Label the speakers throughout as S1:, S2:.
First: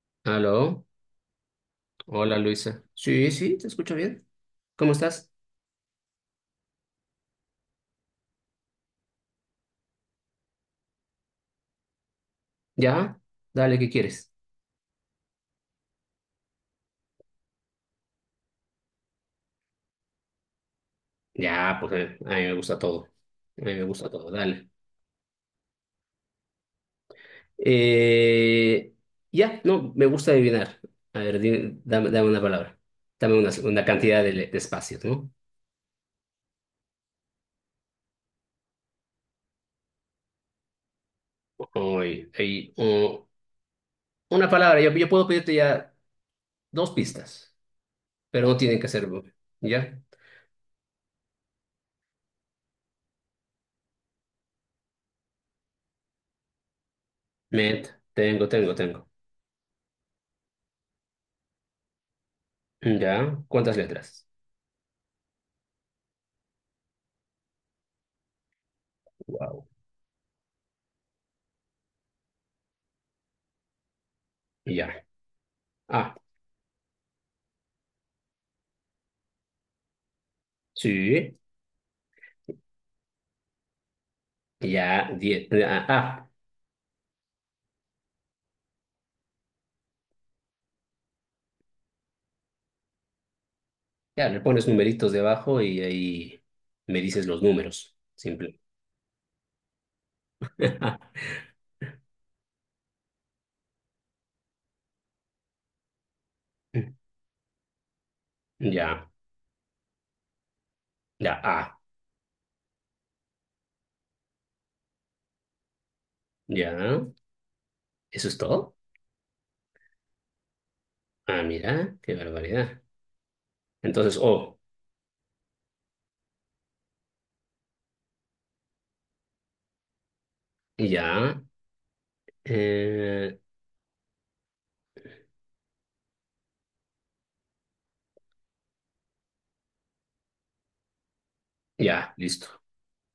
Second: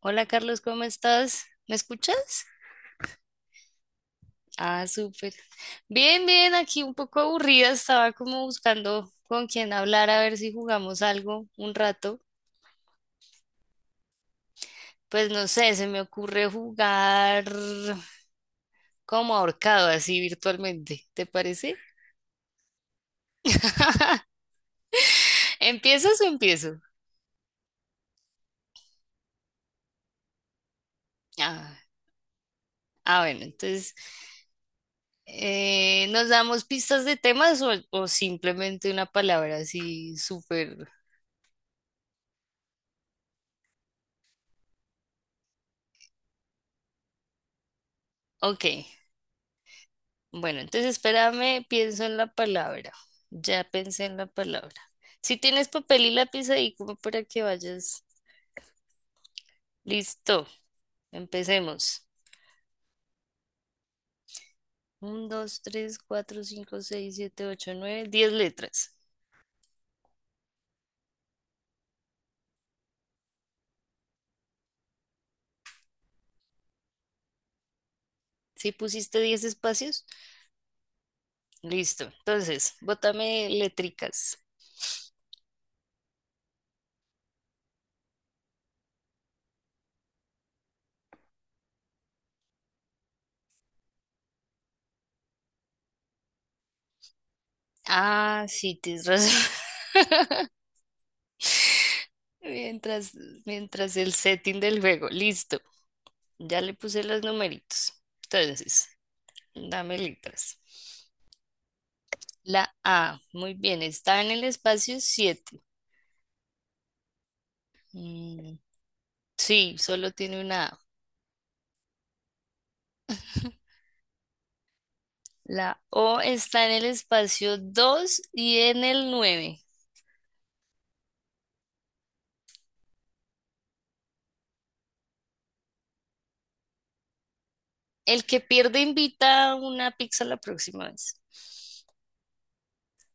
S1: Hola Carlos, ¿cómo
S2: Aló,
S1: estás? ¿Me
S2: hola
S1: escuchas?
S2: Luisa. Sí, sí, te escucho bien.
S1: Ah,
S2: ¿Cómo estás?
S1: súper. Bien, bien, aquí un poco aburrida, estaba como buscando con quién hablar a ver si jugamos algo un rato.
S2: ¿Ya? Dale, ¿qué quieres?
S1: Pues no sé, se me ocurre jugar como ahorcado, así virtualmente, ¿te parece?
S2: Ya, pues a mí me gusta todo. A mí me gusta todo, dale.
S1: ¿Empiezas o empiezo?
S2: Eh, ya, no, me gusta adivinar. A ver,
S1: Ah,
S2: dame una palabra.
S1: ah,
S2: Dame
S1: bueno,
S2: una
S1: entonces,
S2: cantidad de espacios, ¿no?
S1: ¿nos damos pistas de temas o simplemente una palabra así súper?
S2: Hoy, ahí, o- una palabra, yo puedo pedirte ya dos pistas, pero no
S1: Ok,
S2: tienen que ser, ¿ya?
S1: bueno, entonces espérame, pienso en la palabra. Ya pensé en la palabra. Si tienes papel y lápiz ahí, como para que
S2: Met,
S1: vayas.
S2: tengo.
S1: Listo, empecemos.
S2: ¿Ya? ¿Cuántas letras?
S1: Uno, dos, tres, cuatro, cinco, seis, siete, ocho, nueve, diez letras.
S2: Wow. Ya. Ah,
S1: ¿Si pusiste diez espacios?
S2: sí.
S1: Listo. Entonces, bótame letricas.
S2: Ya, 10 ya le pones numeritos debajo y ahí me dices los números,
S1: Ah,
S2: simple.
S1: sí, tienes razón. Mientras, mientras el setting del juego. Listo. Ya le puse los numeritos. Entonces,
S2: Ya,
S1: dame letras.
S2: ya,
S1: La A, muy bien, está en el espacio 7.
S2: ya, ¿eso es todo?
S1: Sí, solo tiene una A.
S2: Ah, mira, qué barbaridad. Entonces,
S1: La O está en el espacio 2 y en el nueve.
S2: ya, eh,
S1: El que pierde invita una pizza la próxima vez.
S2: ya, listo.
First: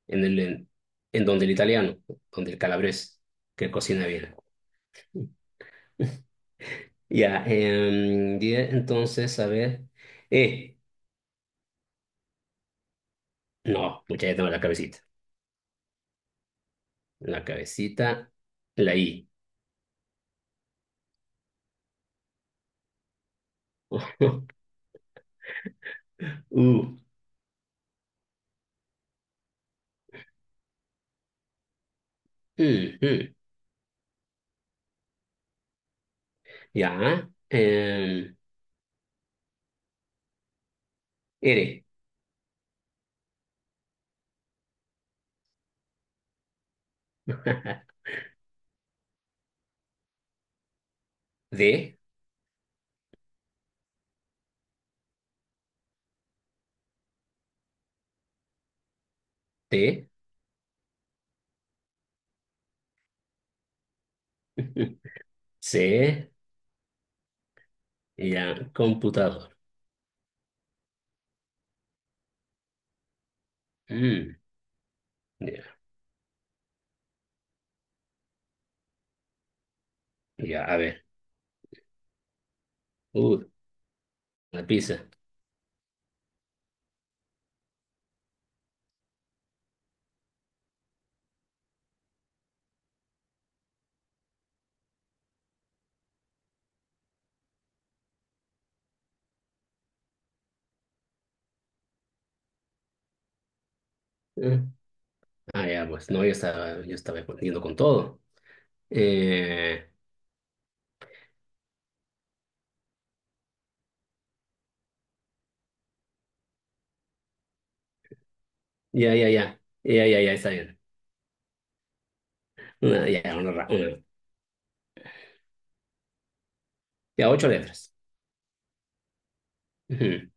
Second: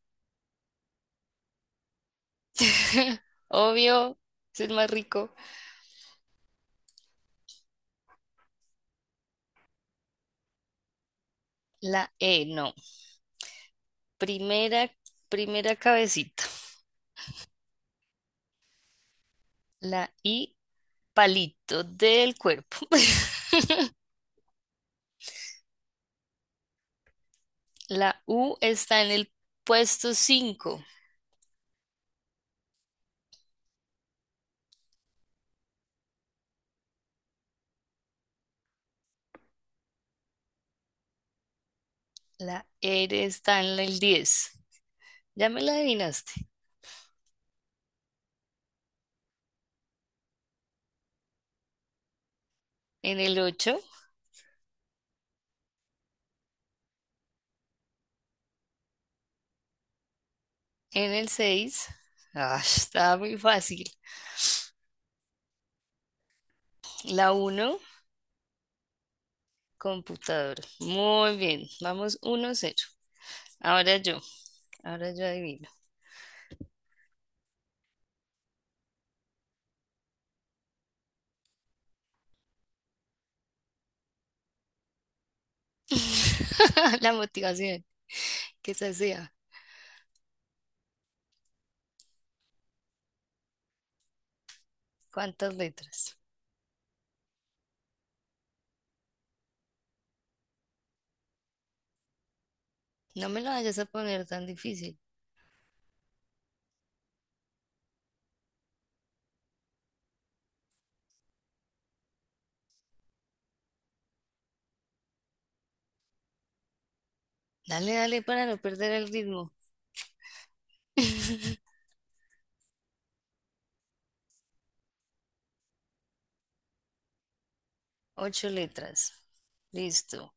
S2: En el, en, en donde el italiano, donde el calabrés, que cocina
S1: Obvio,
S2: bien.
S1: es el más rico.
S2: Ya, entonces, a ver, eh
S1: La E, no.
S2: no, mucha ya tengo la
S1: Primera,
S2: cabecita.
S1: primera cabecita.
S2: La cabecita, la I.
S1: La I, palito del cuerpo.
S2: U. Mm,
S1: La U está en el puesto 5.
S2: mm. Ya. R.
S1: La R está en el 10. Ya me la adivinaste.
S2: D.
S1: En el ocho,
S2: T.
S1: en el seis. Ah, estaba muy fácil.
S2: C.
S1: La uno.
S2: Ya. Computador.
S1: Computador. Muy bien. Vamos uno cero. Ahora yo.
S2: Mm,
S1: Ahora yo
S2: ya.
S1: adivino.
S2: Ya, a ver. Uh, la pizza.
S1: La motivación. Que se sea. ¿Cuántas letras? No me lo vayas a poner tan
S2: Eh,
S1: difícil.
S2: Ya, pues no, yo estaba respondiendo con todo. Eh,
S1: Dale, dale para no perder el
S2: ya, ya,
S1: ritmo.
S2: ya. Ya, ya, ya, está bien. Una. Ya, ocho letras.
S1: Ocho letras.
S2: Ujú.
S1: Listo.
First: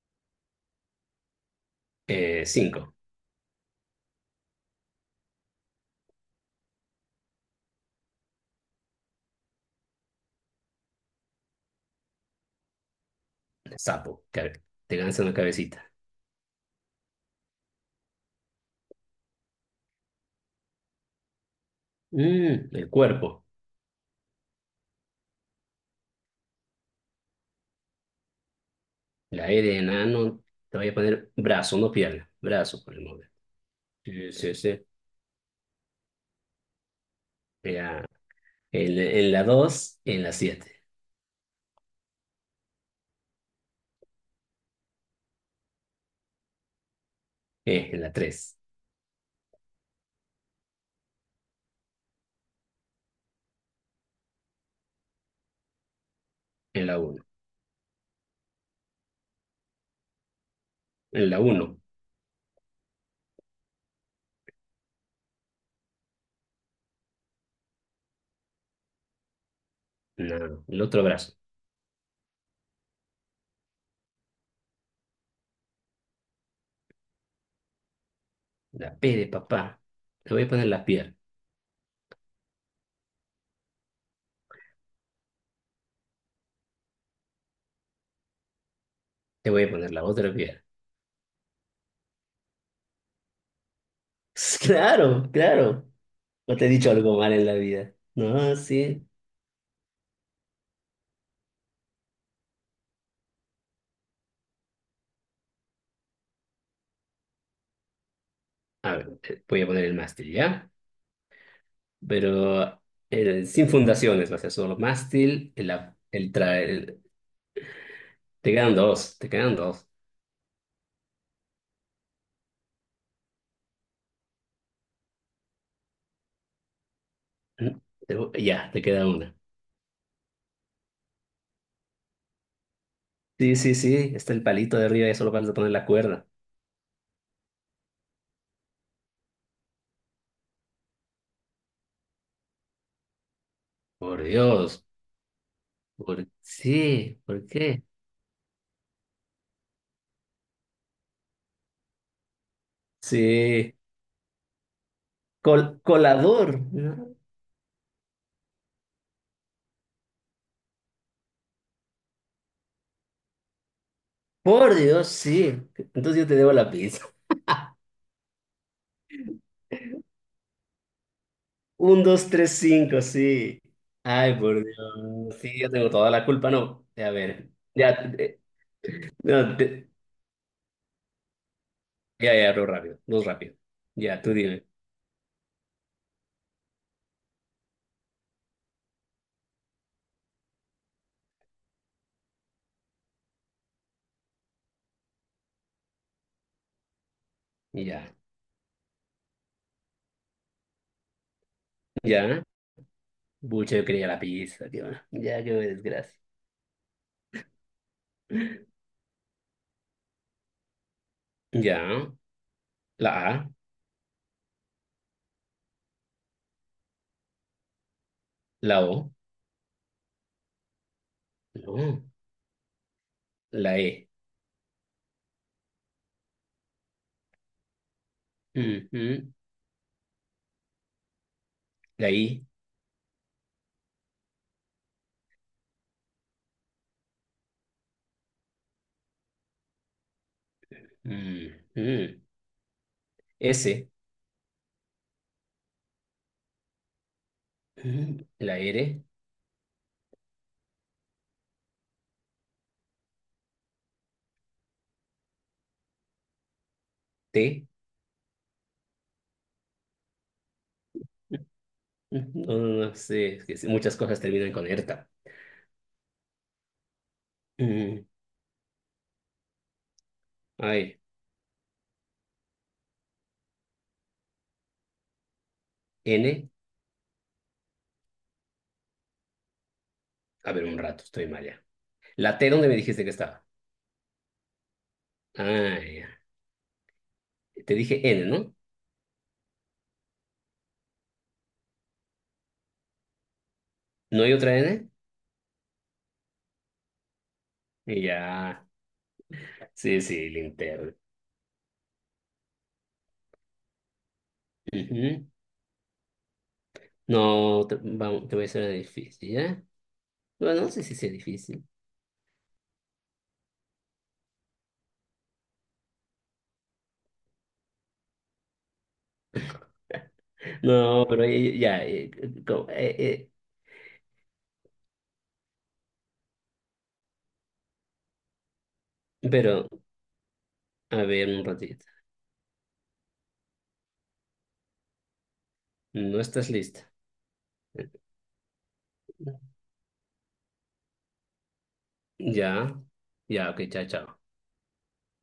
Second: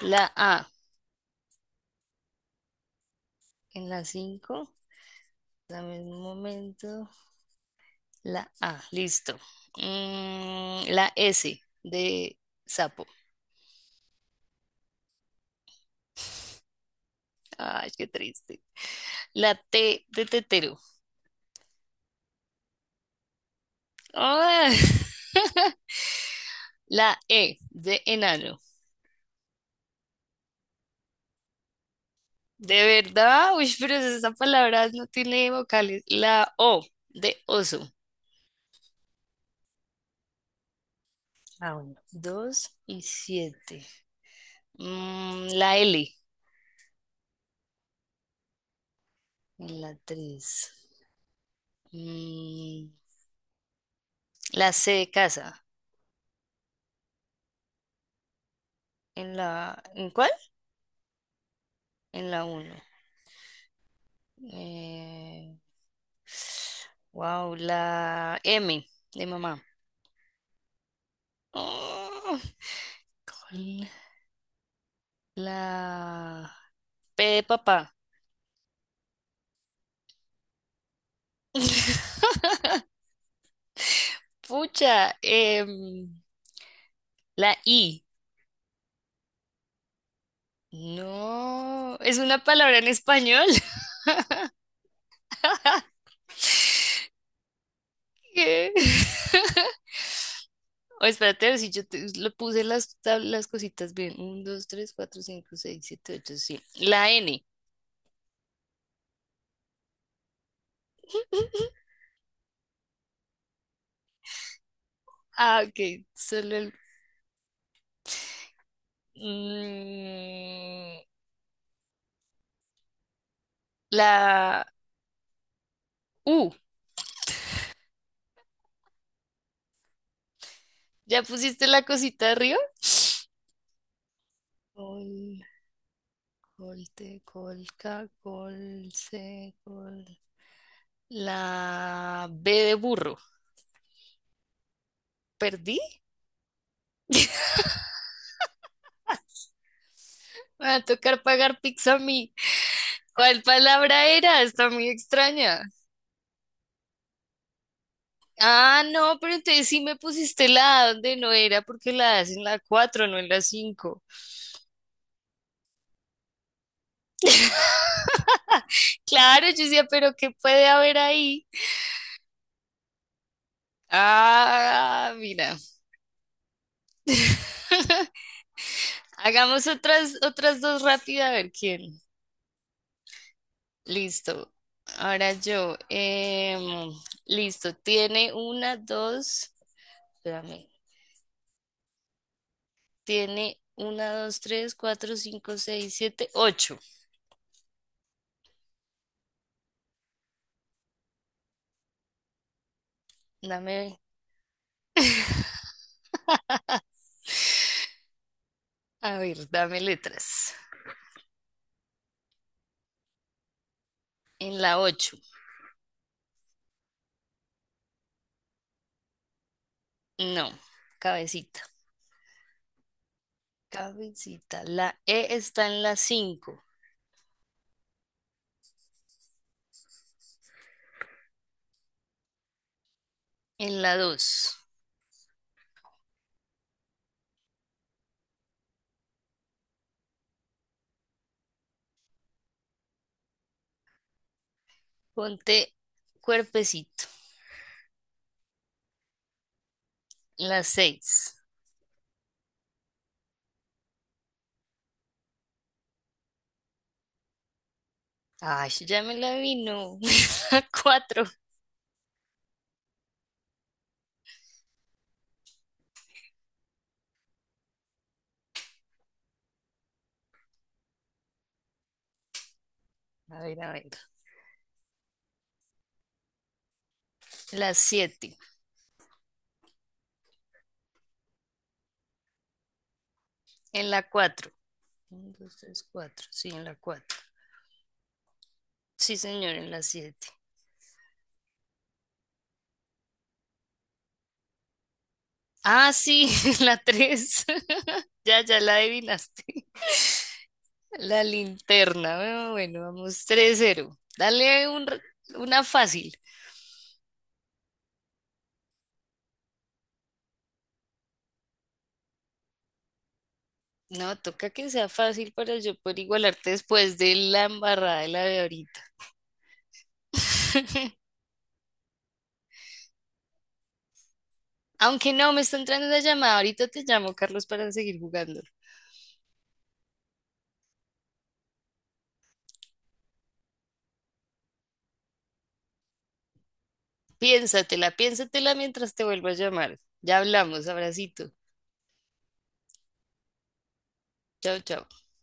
S1: La A
S2: Cinco.
S1: en la cinco. Dame un momento. La A, listo. Mm, la S de sapo.
S2: Sapo. Te lanza una cabecita.
S1: Ay, qué triste. La T de tetero.
S2: El cuerpo.
S1: Ay. La E de enano.
S2: La E de enano, te voy a poner brazo, no pierna,
S1: De
S2: brazo por el momento.
S1: verdad, uy, pero esa
S2: Sí, sí, sí.
S1: palabra no tiene vocales. La O de oso.
S2: Ya. En la 2, en la siete,
S1: Ah, bueno. Dos y siete. Mm, la L
S2: en la tres,
S1: en la tres. Mm, la C de casa.
S2: en la uno,
S1: ¿En la, en cuál?
S2: en la uno,
S1: En la uno. Eh, Wow, la M de mamá.
S2: no, el otro brazo,
S1: Oh, con la P de papá.
S2: la P de papá, te voy a poner la pierna,
S1: Pucha, la I.
S2: te voy a poner la otra pierna.
S1: No, es una palabra en español.
S2: Claro, claro, no te he dicho algo mal en la vida. No,
S1: ¿Qué?
S2: sí.
S1: O espérate, a ver si yo te- le puse las, tab- las cositas bien. Uno, 2, 3, 4, 5, 6, 7, 8. Sí. La N.
S2: A ver, voy a poner el mástil, ¿ya? Pero sin fundaciones, va a ser solo mástil,
S1: Ah, ok.
S2: el,
S1: Solo
S2: tra-
S1: el...
S2: el- te quedan dos.
S1: Mm, la U.
S2: Ujú. Ya, te queda una.
S1: ¿Ya pusiste la cosita arriba?
S2: Sí, sí, sí, está el palito de arriba y solo
S1: Col,
S2: vas a poner la cuerda.
S1: colte, colca, colce, col. La B de burro.
S2: Por Dios.
S1: ¿Perdí?
S2: ¿Por sí? ¿Por qué?
S1: Me va a tocar pagar pizza a mí. ¿Cuál
S2: Sí,
S1: palabra era? Está muy extraña.
S2: Colador, ¿no?
S1: Ah, no, pero entonces sí me pusiste la A donde no era, porque la A es en la 4, no en la cinco.
S2: Por Dios, sí. Entonces yo te debo la pizza.
S1: Claro, yo decía, pero ¿qué puede haber ahí?
S2: Un, dos, tres, cinco, sí. Ay, por
S1: Ah,
S2: Dios.
S1: mira.
S2: Sí, yo tengo toda la culpa, no. A ver, ya, eh, no,
S1: Hagamos otras, otras dos rápidas a ver quién.
S2: ya, ya, no rápido, no rápido. Ya, tú
S1: Listo.
S2: dime.
S1: Ahora yo. Listo. Tiene una, dos. Espérame. Tiene una, dos, tres, cuatro, cinco, seis, siete, ocho.
S2: Ya, ya. Bucha, yo
S1: Dame.
S2: quería la pizza, tío. Ya, qué desgracia.
S1: A ver, dame letras.
S2: Ya. La A,
S1: En la ocho.
S2: la O,
S1: No. Cabecita.
S2: no, la E,
S1: Cabecita. La E está en la cinco.
S2: ujú, la I,
S1: En la dos.
S2: ujú, S,
S1: Ponte cuerpecito.
S2: ujú, la R,
S1: En la seis.
S2: T,
S1: Ay, ya me la vino. Cuatro.
S2: ujú, no, no, no sé, es que sí, muchas cosas terminan con ERTA. Ujú, ay,
S1: A ver, a ver.
S2: N,
S1: La 7.
S2: a ver, un rato, estoy mal ya. La T, ¿dónde me dijiste que estaba?
S1: En la cuatro. Uno, dos,
S2: Ah,
S1: tres,
S2: ya.
S1: cuatro. Sí, en la 4.
S2: Te dije N, ¿no?
S1: Sí, señor, en la siete.
S2: ¿No hay otra N?
S1: Ah, sí, en la 3. Ya, ya
S2: Ya,
S1: la adivinaste.
S2: sí, sí, linterna.
S1: La linterna. Bueno, bueno, vamos tres cero. Dale un r-
S2: Ujú.
S1: una fácil.
S2: No, vamos, te voy a hacer una difícil, ¿ya? Bueno, no sé si sea difícil.
S1: No, toca que sea fácil para yo poder igualarte después de la embarrada de la de ahorita.
S2: No, pero ya, co- eh, eh,
S1: Aunque no, me está entrando la llamada. Ahorita te llamo, Carlos, para seguir jugando.
S2: pero a ver un ratito. No estás lista.
S1: Piénsatela, piénsatela mientras te vuelvo a llamar. Ya hablamos, abracito.
S2: Ya, ya, ok, chao, chao.
S1: Chao, chao.